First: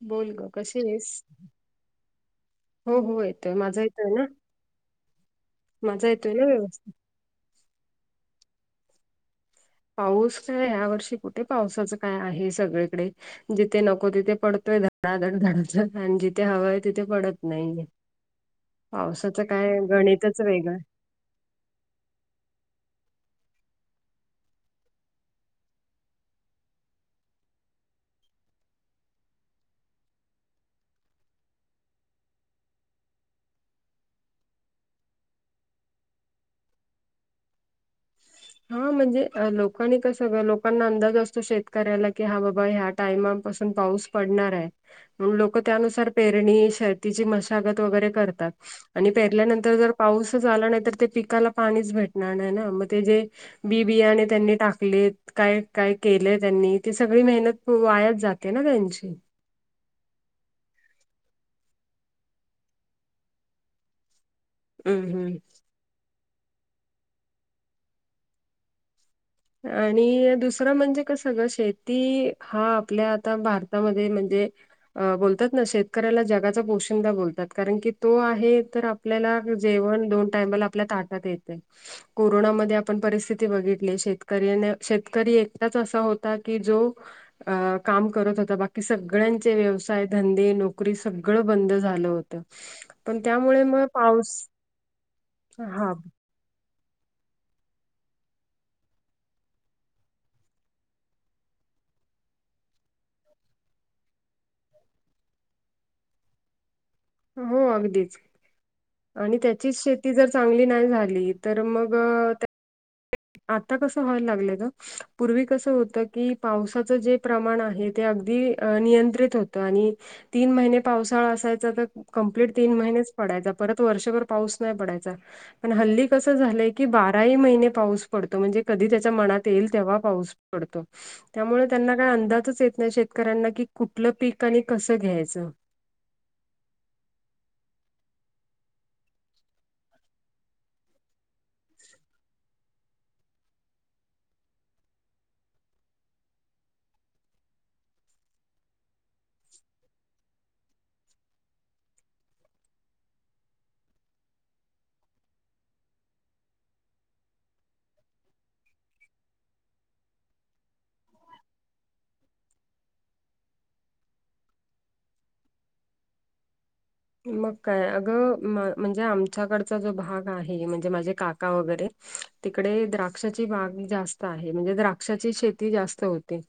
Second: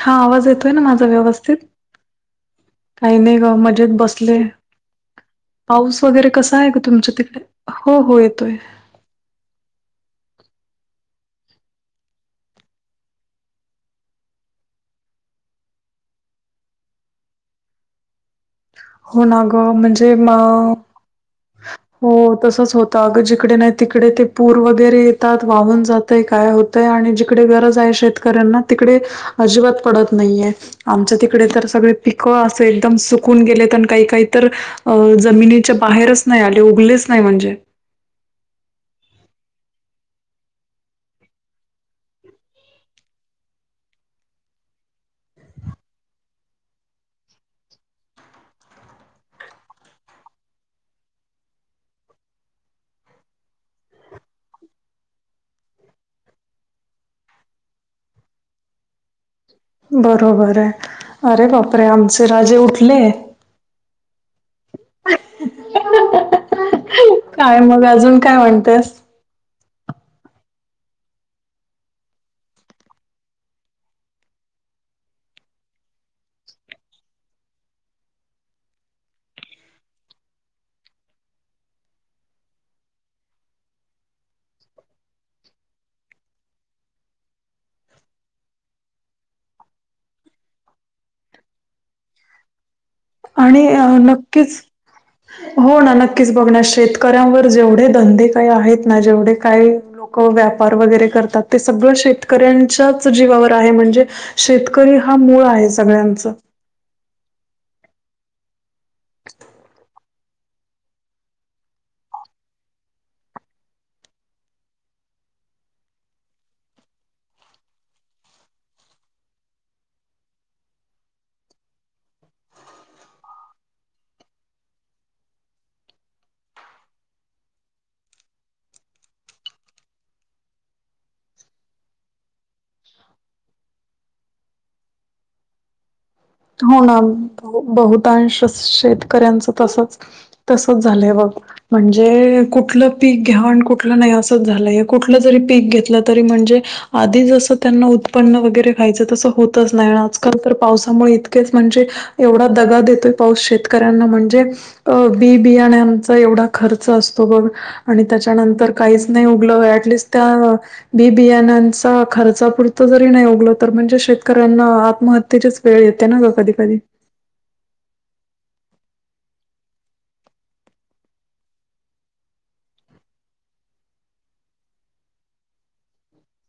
हा बोल ग आवाज येतोय ना कशी माझा आहेस? व्यवस्थित? हो काही हो नाही ग येतोय माझा मजेत येतोय ना बसले. पाऊस माझा वगैरे येतोय ना कसा आहे ग व्यवस्थित. तुमच्या तिकडे हो, हो येतोय. पाऊस काय या वर्षी कुठे पावसाचं काय आहे सगळीकडे जिथे नको तिथे पडतोय धडाधड, धडा आणि जिथे हवा आहे तिथे पडत नाहीये. होना पावसाचं काय गं म्हणजे म गणितच वेगळं हो तसंच होतं अगं जिकडे नाही तिकडे ते पूर वगैरे येतात वाहून जात काय होतय आणि जिकडे गरज आहे शेतकऱ्यांना तिकडे अजिबात पडत नाहीये. आमच्या तिकडे तर सगळे पिकं असे एकदम सुकून गेले. प काही काही तर अ जमिनीच्या बाहेरच नाही आले उगलेच नाही म्हणजे. हा म्हणजे लोकांनी कसं लोकांना अंदाज असतो शेतकऱ्याला की हा बाबा ह्या टायमापासून पाऊस पडणार आहे. लोक त्यानुसार पेरणी शर्तीची मशागत वगैरे करतात. आणि पेरल्यानंतर जर पाऊसच आला नाही तर ते पिकाला पाणीच भेटणार नाही ना मग ते जे बी बियाने त्यांनी टाकले. काय काय केलंय त्यांनी ती सगळी मेहनत वायात जाते ना त्यांची. बरोबर आहे अरे बापरे आमचे राजे उठले. हम्म हम्म. काय मग अजून काय म्हणतेस. आणि दुसरं म्हणजे कसं ग शेती हा आपल्या आता भारतामध्ये म्हणजे अ बोलतात ना शेतकऱ्याला जगाचा पोषंदा बोलतात कारण की तो आहे तर आपल्याला जेवण दोन टाइमाला आपल्या ताटात येते. कोरोनामध्ये आपण परिस्थिती बघितली शेत. शेतकरीने शेतकरी एकटाच असा होता की जो अ काम करत होता बाकी सगळ्यांचे व्यवसाय धंदे नोकरी सगळं बंद झालं होतं. पण आणि त्यामुळे मग पाऊस नक्कीच हो हा ना न नक्कीच बघणार शेतकऱ्यांवर जेवढे धंदे काही आहेत ना जेवढे काय लोक व्यापार वगैरे करतात ते सगळं शेतकऱ्यांच्याच जीवावर आहे म्हणजे,, शेतकरी हा मूळ आहे सगळ्यांच. हो अगदीच आणि त्याचीच शेती. ती जर चांगली नाही झाली तर मग आता कसं व्हायला लागलं त. पूर्वी कस होतं की पावसाचं जे प्रमाण आहे ते अगदी नियंत्रित होत आणि तीन महिने पावसाळा असायचा तर. कंप्लीट तीन महिनेच पडायचा परत वर्षभर पाऊस नाही पडायचा पण हल्ली कसं झालंय की बाराही महिने पाऊस पडतो म्हणजे कधी त्याच्या मनात येईल तेव्हा पाऊस पडतो त्यामुळे त्यांना काय अंदाजच येत नाही शेतकऱ्यांना की कुठलं पीक आणि कसं घ्यायचं होणार बहुतांश शेतकऱ्यांचं तसच तसच झालं ब म्हणजे कुठलं पीक घेवाण कुठलं नाही असंच झालंय कुठलं जरी पीक घेतलं तरी म्हणजे,, आधी जसं त्यांना उत्पन्न वगैरे खायचं तसं होतच नाही आजकाल तर पावसामुळे इं म्हणजे एवढा दगा देतोय पाऊस शेतकऱ्यांना म्हणजे, अ बी बियाण्याचा एवढा खर्च असतो बघ. आणि त्याच्यानंतर काहीच नाही उघल ऍटलिस्ट त्या बि बियानाचा खर्चापुरत जरी नाही उगल तर म्हणजे शेतकऱ्यांना आत्महत्येचीच वेळ येत. त्या न गं कधी कधी. मग काय अगं म्हणजे आमच्याकडचा जो भाग आहे म्हणजे माझे काका वगैरे तिकडे द्राक्षाची बाग जास्त आहे म्हणजे द्राक्षाची शेती जास्त होते.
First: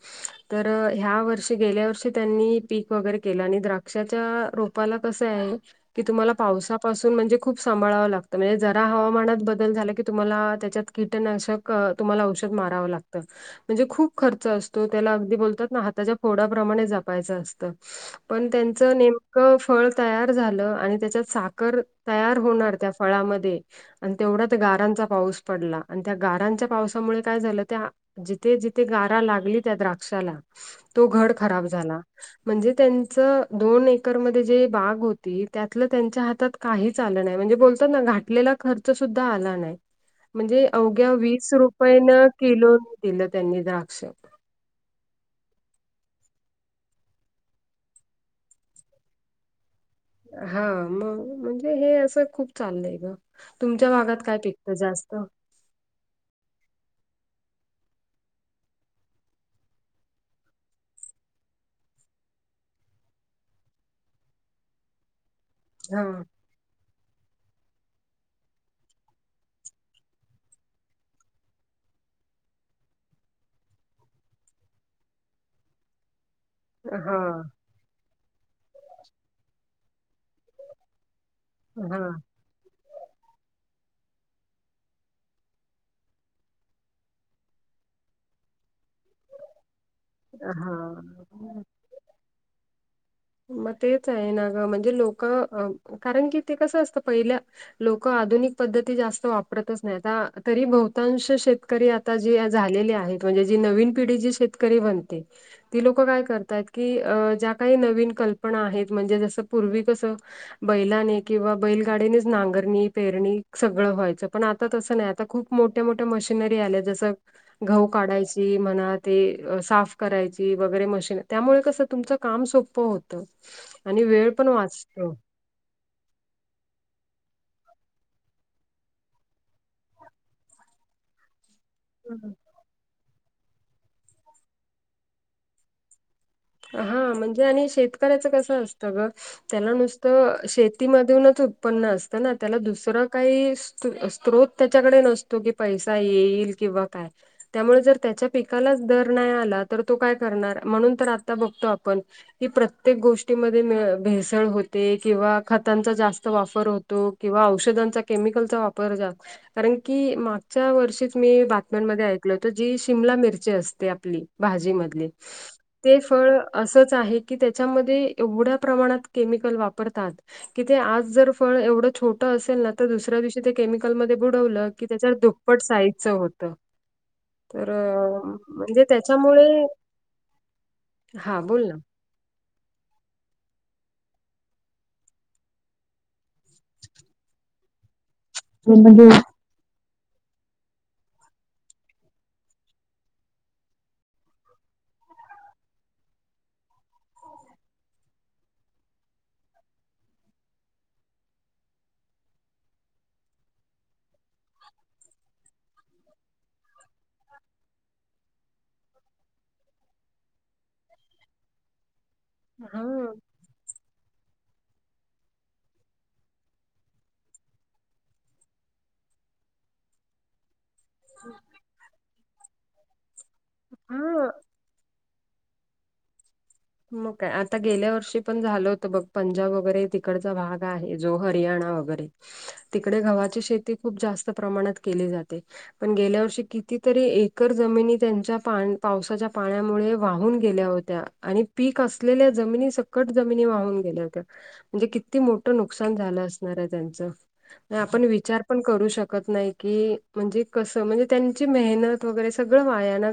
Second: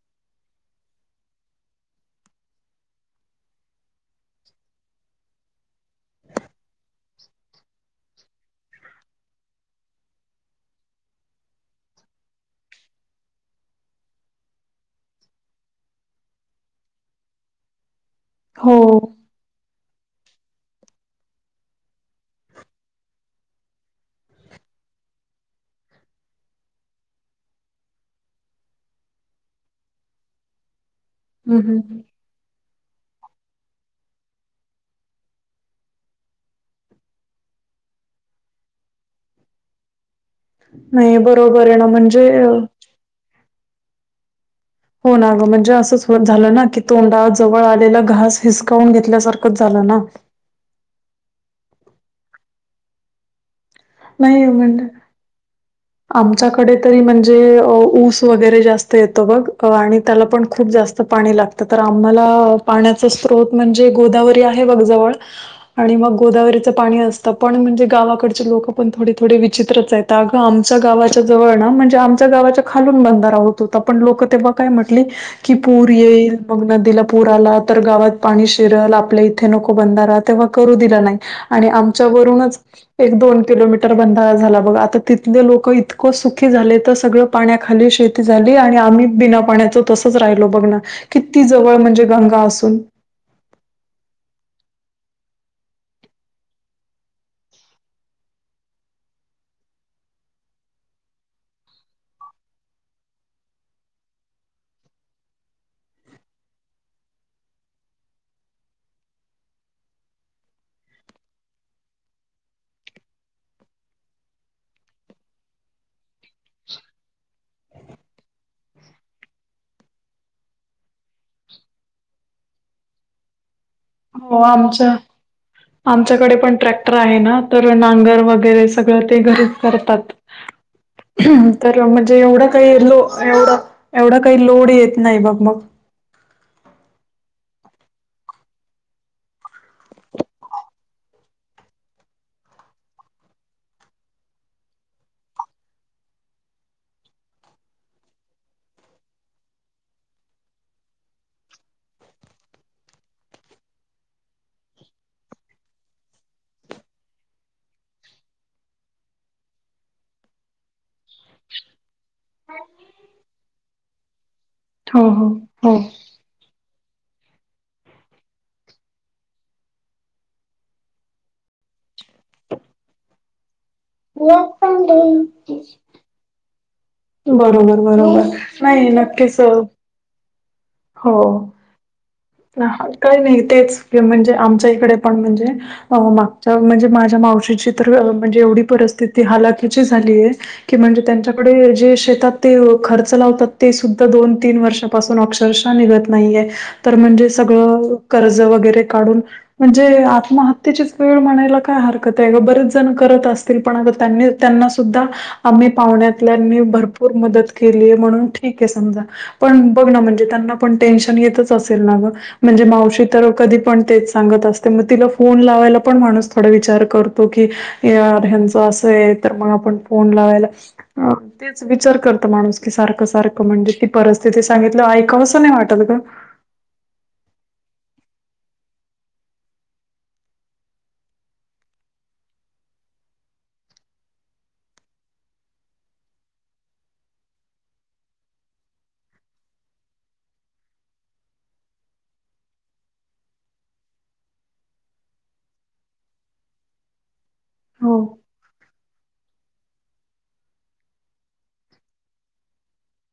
तर ह्या वर्षी गेल्या वर्षी त्यांनी पीक वगैरे केलं आणि द्राक्षाच्या रोपाला कसं आहे की तुम्हाला पावसापासून म्हणजे खूप सांभाळावं लागतं म्हणजे जरा हवामानात बदल झाला की तुम्हाला त्याच्यात कीटनाशक तुम्हाला औषध मारावं लागतं म्हणजे खूप खर्च असतो त्याला अगदी बोलतात ना हाताच्या फोडाप्रमाणे जपायचं असतं पण हो. त्यांचं नेमकं फळ तयार झालं आणि त्याच्यात साखर तयार होणार त्या फळामध्ये आणि तेवढाच गारांचा पाऊस पडला आणि त्या गारांच्या पावसामुळे काय झालं त्या जिथे जिथे गारा लागली त्या द्राक्षाला तो घड हं खराब हं झाला म्हणजे त्यांच दोन एकर मध्ये ते जे बाग होती त्यातल त्यांच्या हातात काहीच आल नाही म्हणजे बोलतो न घातलेल खर्च सुद्धा आला नाही म्हणजे अवघ्या नाही वीस बरोबर आहे ना रुपयेन म्हणजे किलो दिलं त्यांनी द्राक्ष [inaudible] हो ना गं म्हणजे असंच झालं ना की तोंडा जवळ आलेलं घास हिसकावून घेतल्यासारखंच झालं ना हा मग म्हणजे हे असं खूप चाललंय ग तुमच्या भागात काय नाही पिकतं म्हणजे जास्त आमच्याकडे तरी म्हणजे ऊस वगैरे जास्त येतो बघ आणि त्याला पण खूप जास्त पाणी लागत तर आम्हाला पाण्याचा स्रोत म्हणजे गोदावरी आहे बघ जवळ आणि हा मग गोदावरीचं पाणी असतं पण म्हणजे गावाकडचे लोक पण थोडे थोडे विचित्रच आहेत अगं आम आमच्या गावाच्या जवळ ना म्हणजे आमच्या गावाच्या खालून बंधारा होत होता पण लोक तेव्हा काय म्हटली की पूर येईल मग नदीला हा पूर आला तर गावात पाणी शिरल आपल्या इथे नको बंधारा तेव्हा करू दिला नाही आणि हा आमच्यावरूनच एक दोन किलोमीटर बंधारा झाला बघ आता ति लोक इतकं सुखी झाले तर सगळं पाण्याखाली शेती झाली आणि आम्ही बिना पाण्याच तसच राहिलो बघ ना किती हा. जवळ म्हणजे गंगा असून मग तेच आहे ना ग म्हणजे लोक कारण की ते कसं असतं पहिल्या लोक आधुनिक पद्धती जास्त वापरतच नाही आ तरी बहुतांश शेतकरी आता जी झालेली आहेत म्हणजे जी नवीन पिढी जी शेतकरी बनते ती लोक काय करतय की अ ज्या काही नवीन कल्पना आहेत म्हणजे जस पूर्वी कसं बैलाने किंवा बैलगाडीनेच नांगरणी पेरणी सगळं व्हायचं पण आता तसं नाही आता खूप मोठ्या मोठ्या मशिनरी आल्या जसं गहू काढायची म्हणा ते साफ करायची वगैरे मशीन त्यामुळे कसं तुमच काम सोपं होत हो आमच्या आमच्याकडे पण ट्रॅक्टर आहे ना तर नांगर वगैरे सगळं ते घरीच करतात. [inaudible] तर म्हणजे एवढा काही लो एवढा एवढा काही लोड येत नाही बघ मग. हा म्हणजे आणि शेतकऱ्याचं कसं असतं ग त्याला नुसतं शेतीमधूनच उत्पन्न असतं ना त्याला दुसरं काही स्त्रोत त्याच्याकडे नसतो की पैसा येईल किंवा काय त्यामुळे जर त्याच्या पिकालाच दर नाही आला तर तो काय करणार म्हणून तर आता बघतो आपण ही प्रत्येक गोष्टीमध्ये भेसळ होते किंवा खतांचा जास्त वापर हो तो किंवा औषधांचा केमिकलचा वापर जास्त कारण की मागच्या वर्षीच मी बातम्यांमध्ये ऐकल होत जी शिमला मिरची असते आपली हो भाजीमधली हो ते फळ असंच आहे की त्याच्यामध्ये एवढ्या प्रमाणात केमिकल वापरतात कि ते आज जर फळ एवढं छोटं असेल ना तर दुसऱ्या दिवशी ते केमिकलमध्ये हो बुडवलं की त्याच्यावर दुप्पट साईजच होतं तर बरोबर बरोबर म्हणजे नाही नक्कीच त्याच्यामुळे हो हा बोल ना काही नाही तेच म्हणजे आमच्या इकडे पण म्हणजे माग म्हणजे माझ्या मावशीची तर म्हणजे एवढी म्हणजे परिस्थिती हालाखीची झाली आहे की म्हणजे त्यांच्याकडे जे शेतात ते खर्च लावतात ते सुद्धा दोन तीन वर्ष पाून अक्षरशः निघत नाहीये तर म्हणजे सगळं कर्ज वगैरे काढून म्हणजे आत्महत्येचीच वेळ म्हणायला काय हरकत आहे ग बरेच जण करत असत. पणग त्यांनी त्यांना सुद्धा आम्ही पाहुण्यातल्यानी भरपूर मदत केलीय म्हणून ठीक आहे समजा पण बघ ना म्हणजे त्यांना पण टेन्शन येतच म्हणजे हा मावशी तर कधी पण तेच सांगत मग तिला फोन लावायला पण माणूस थोडा विचार करतो की यार ह्यांचं असं आहे तर मग आपण फोन लावायला तेच विचार करत माणूस कि सारखं सारखं म्हणजे ती हा परतते सांगितलं ऐकसं नाही वाटल ग मग काय आता गेल्या वर्षी पण झाल होतं बघ पंजाब वगैरे तिकडचा भाग आहे जो हरियाणा वगैर तिकडे गव्हाची शेती खूप जास्त प्रमाणात केली जाते पण गेल्या वर्षी कितीतरी एकर जमिनी त्यांच्या पा पावसाच्या पाण्यामुळे वाहून गेल्या होत्या त्या आणि पीक असलेल्या जमिनी सकट जमिनी वाहून गेल्या होत्या म्हणजे किती मोठ नुकसान झालं असणार आहे त्यांच हो. आपण विचार ण करू शकत नाही क म्हणजे क म्हणजे त्यां मेहनत वगैरे सगळ वायान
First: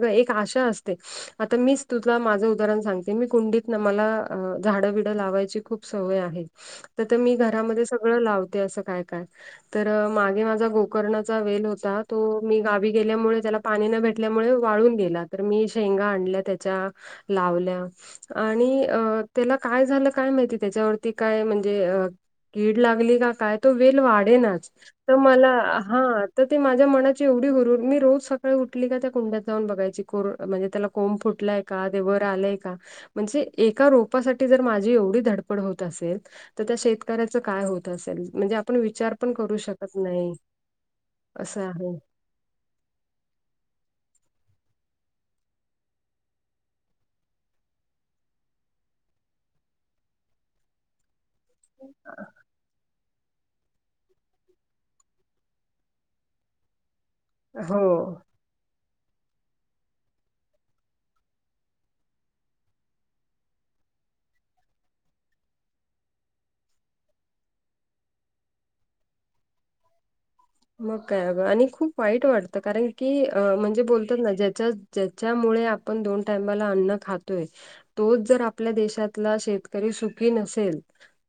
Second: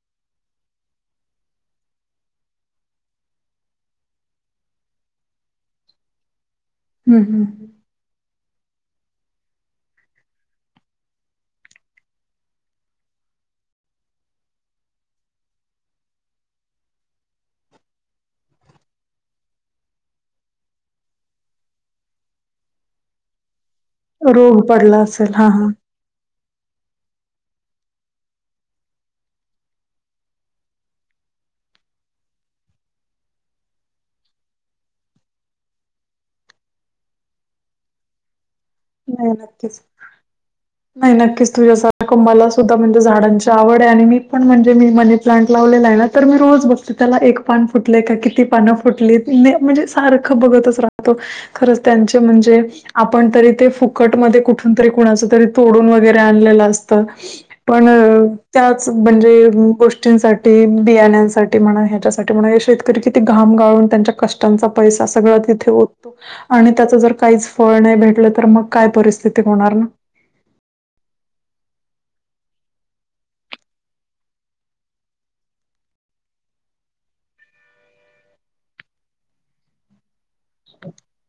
आता मीच तु माझं उण सांग ते मी कुंडीत मला झाडं बिडं लावायची खूप सवय आहे तर तर हं, मी हं. घरामध्ये सगळं लावते असं काय काय तर मागे माझा गोकर्णाचा वेल होता तो मी गावी गेल्यामुळे त्याला पाणी न भेटल्यामुळे वाळून गेला तर मी शेंगा आणल्या त्याच्या लावल्या आणि अ त्याला काय झालं काय माहिती त्याच्यावरती काय म्हणजे अ कीड लागली का काय तो वेल वाढे रोग नाच पडला तर असेल. मला हां, हां. हा तर ते माझ्या मनाची एवढी गुरर मी रोज सकाळी उठली का त्या कुंड्यात जाऊन बघायची कोर म्हणजे त्याला कोंब फुटलाय का ते वर आलंय का म्हणजे एका रोपासाठी जर माझी एवढी धडपड होत असेल तर त्या शेतकऱ्याच काय होत असेल म्हणजे आपण विचार नाही पण करू नक्कीच. शकत नाही नाही नक्कीच असं आहे तुझ्यासारखं मला सुद्धा म्हणजे झाडांची आवड आहे आणि मी पण म्हणजे मी मनी प्लांट लावलेला आहे ना तर मी रोज बघते त्याला एक पान फुटलय का किती पानं फुटलीत म्हणजे सारखं बघतच राहतो. खरच त्यांचे म्हणजे आपण तरी ते फुक - फुकट मध्ये कुठून तरी कुणाच तरी तोडून वगैरे आणलेलं असत. पण- हो. त्याच म्हणजे गोष्टींसाठी बियाण्यांसाठी म्हणा, ह्याच्यासाठी म्हणा, शेत शेतकरी किती घाम गाळून त्यांच्या कष्टांचा पैसा सगळा तिथे ओतून - आणि त्याच जर काहीच फळ नाही भेटलं तर मग काय परिस्थिती होणार ना मग काय अगं आणि खूप वाईट वाटतं कारण की अ म्हणजे बोलतात ना ज्याच्या ज्याच्यामुळे आपण दोन टायमाला अन्न खातोय तोच जर आपल्या देशातला शेत सुी न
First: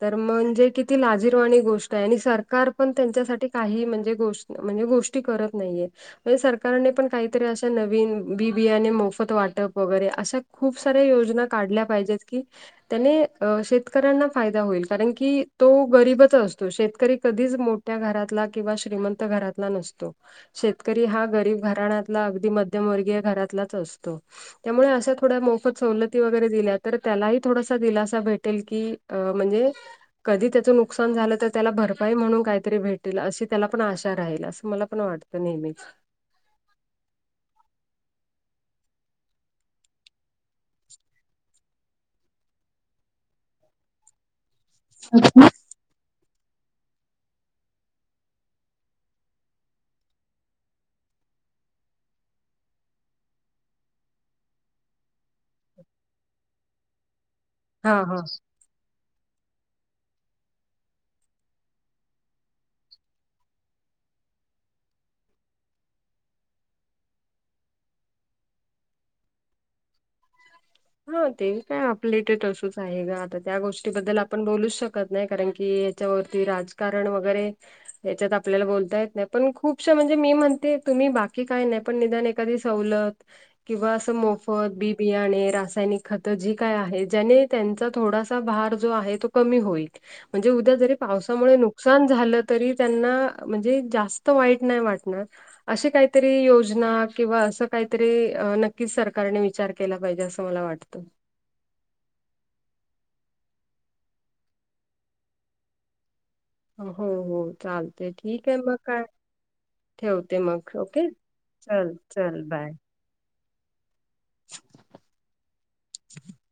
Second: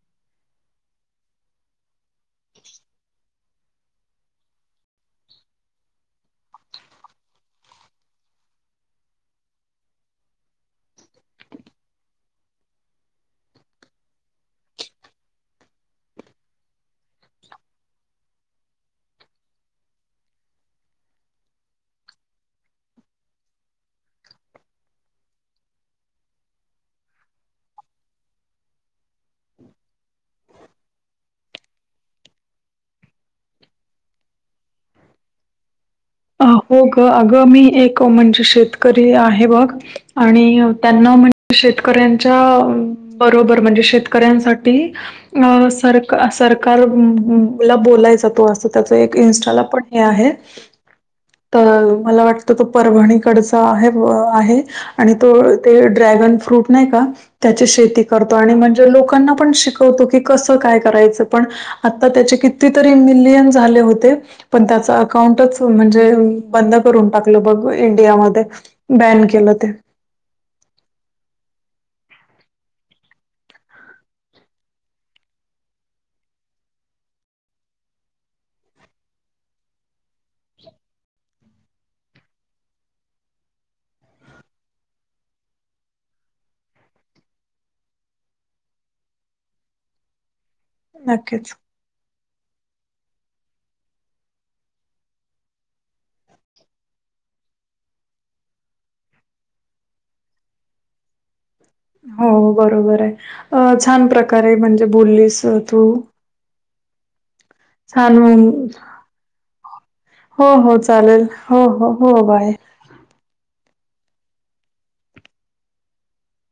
तर म्हणजे क लाजीरवाणी गोष्ट आहे आणि सरकार पण त्यांच्यासाठी काही म्हणजे गोष्ट म्हणजे गोष्टी करत नाहीय म्हणजे सरकारने पण काहीतरी अशा नवीन बी बियाने मोफत वाटप वगैरे अशा खूप साऱ्या योजना काढल्या पाहिजेत की त्याने शेतकऱ्यांना फायदा होईल कारण की तो गरीबच असतो शेतकरी कधीच मो त्या घरातला किंवा श्रीमंत घरातला नसतो शेतकरी हा गरीब घराण्यातला अगदी मध्यमवर्गीय घरातलाच असतो त्यामुळे अशा थोड्या मोफत सवलती वगैरे दिल्या तर त्यालाही थोडासा दिलासा भेटेल की अ म्हणजे कधी त्याचं नुकसान झालं तर त्याला भरपाई म्हणून काहीतरी भेटेल अशी त्याला पण आश राहील असं मला पण वाटतं नेहमीच. हो ग अगं मी एक म्हणजे शेतकरी आहे बघ. आणि त्यांना म्हणजे शेतकऱ्यांच्या बरोबर म्हणजे शेतकऱ्यांसाठी- ती, अ सर - सरकार ला बोलायचा तो असं त्याच एक इनस्टाला पण हे आहे. तर मला वाटतं तो परभणीकडचा आहे, आहे. आणि तो ते ड्रॅगन फ्रूट नाही का, त्याची हा शेती हा. करतो आणि मग- जे लोकांना पण शिकवतो की कस काय करायचं पण आता त्याचे कितीतरी मिलियन झाले होते पण त्याचा अकाउंटच म्हणजे बंद करून टाकलं. बघ इंडियामध्ये बॅन केलं ते हा ते काय आपल्या इथ तसच आहे ग. आता त्या गोष्टीबद्दल आपण बोलूच शकत नाय, कारण की - त्याच्यावरती राजकारण वगैरे याच्यात आपल्याला बोलता येत नाय पण खूपशा म्हणजे मी म्हणते तुम्ही बाकी काय नाय पण निदान एक - तरी सवलत, किंवा अस मोफत बि-बियाणे, रास त्यानी खत जी काय आहे. ज्यानी त्यांचा थोडासा भार जो आहे तो कमी होईल. म्हणजे उद्या जरी पावसामुळ नक्कीच नुक नुकसान झालं तरी त्यांना म्हणजे जास्त वाईट नाय वाटणार. अशे कायतरी योजना किंवा असं कायतरी नक्कीच सरकारने विचार केला पाहिजे. अस स मला वाटतं. हो बरोबर ये. अ छान प्रकारे म्हणजे बोललीस अ तू हो, हो चालतेय छान ठीक ये मग काय- ठेवते हो मग हो ओके. चालेल हो हो चल, हो चल बाय. [unintelligible]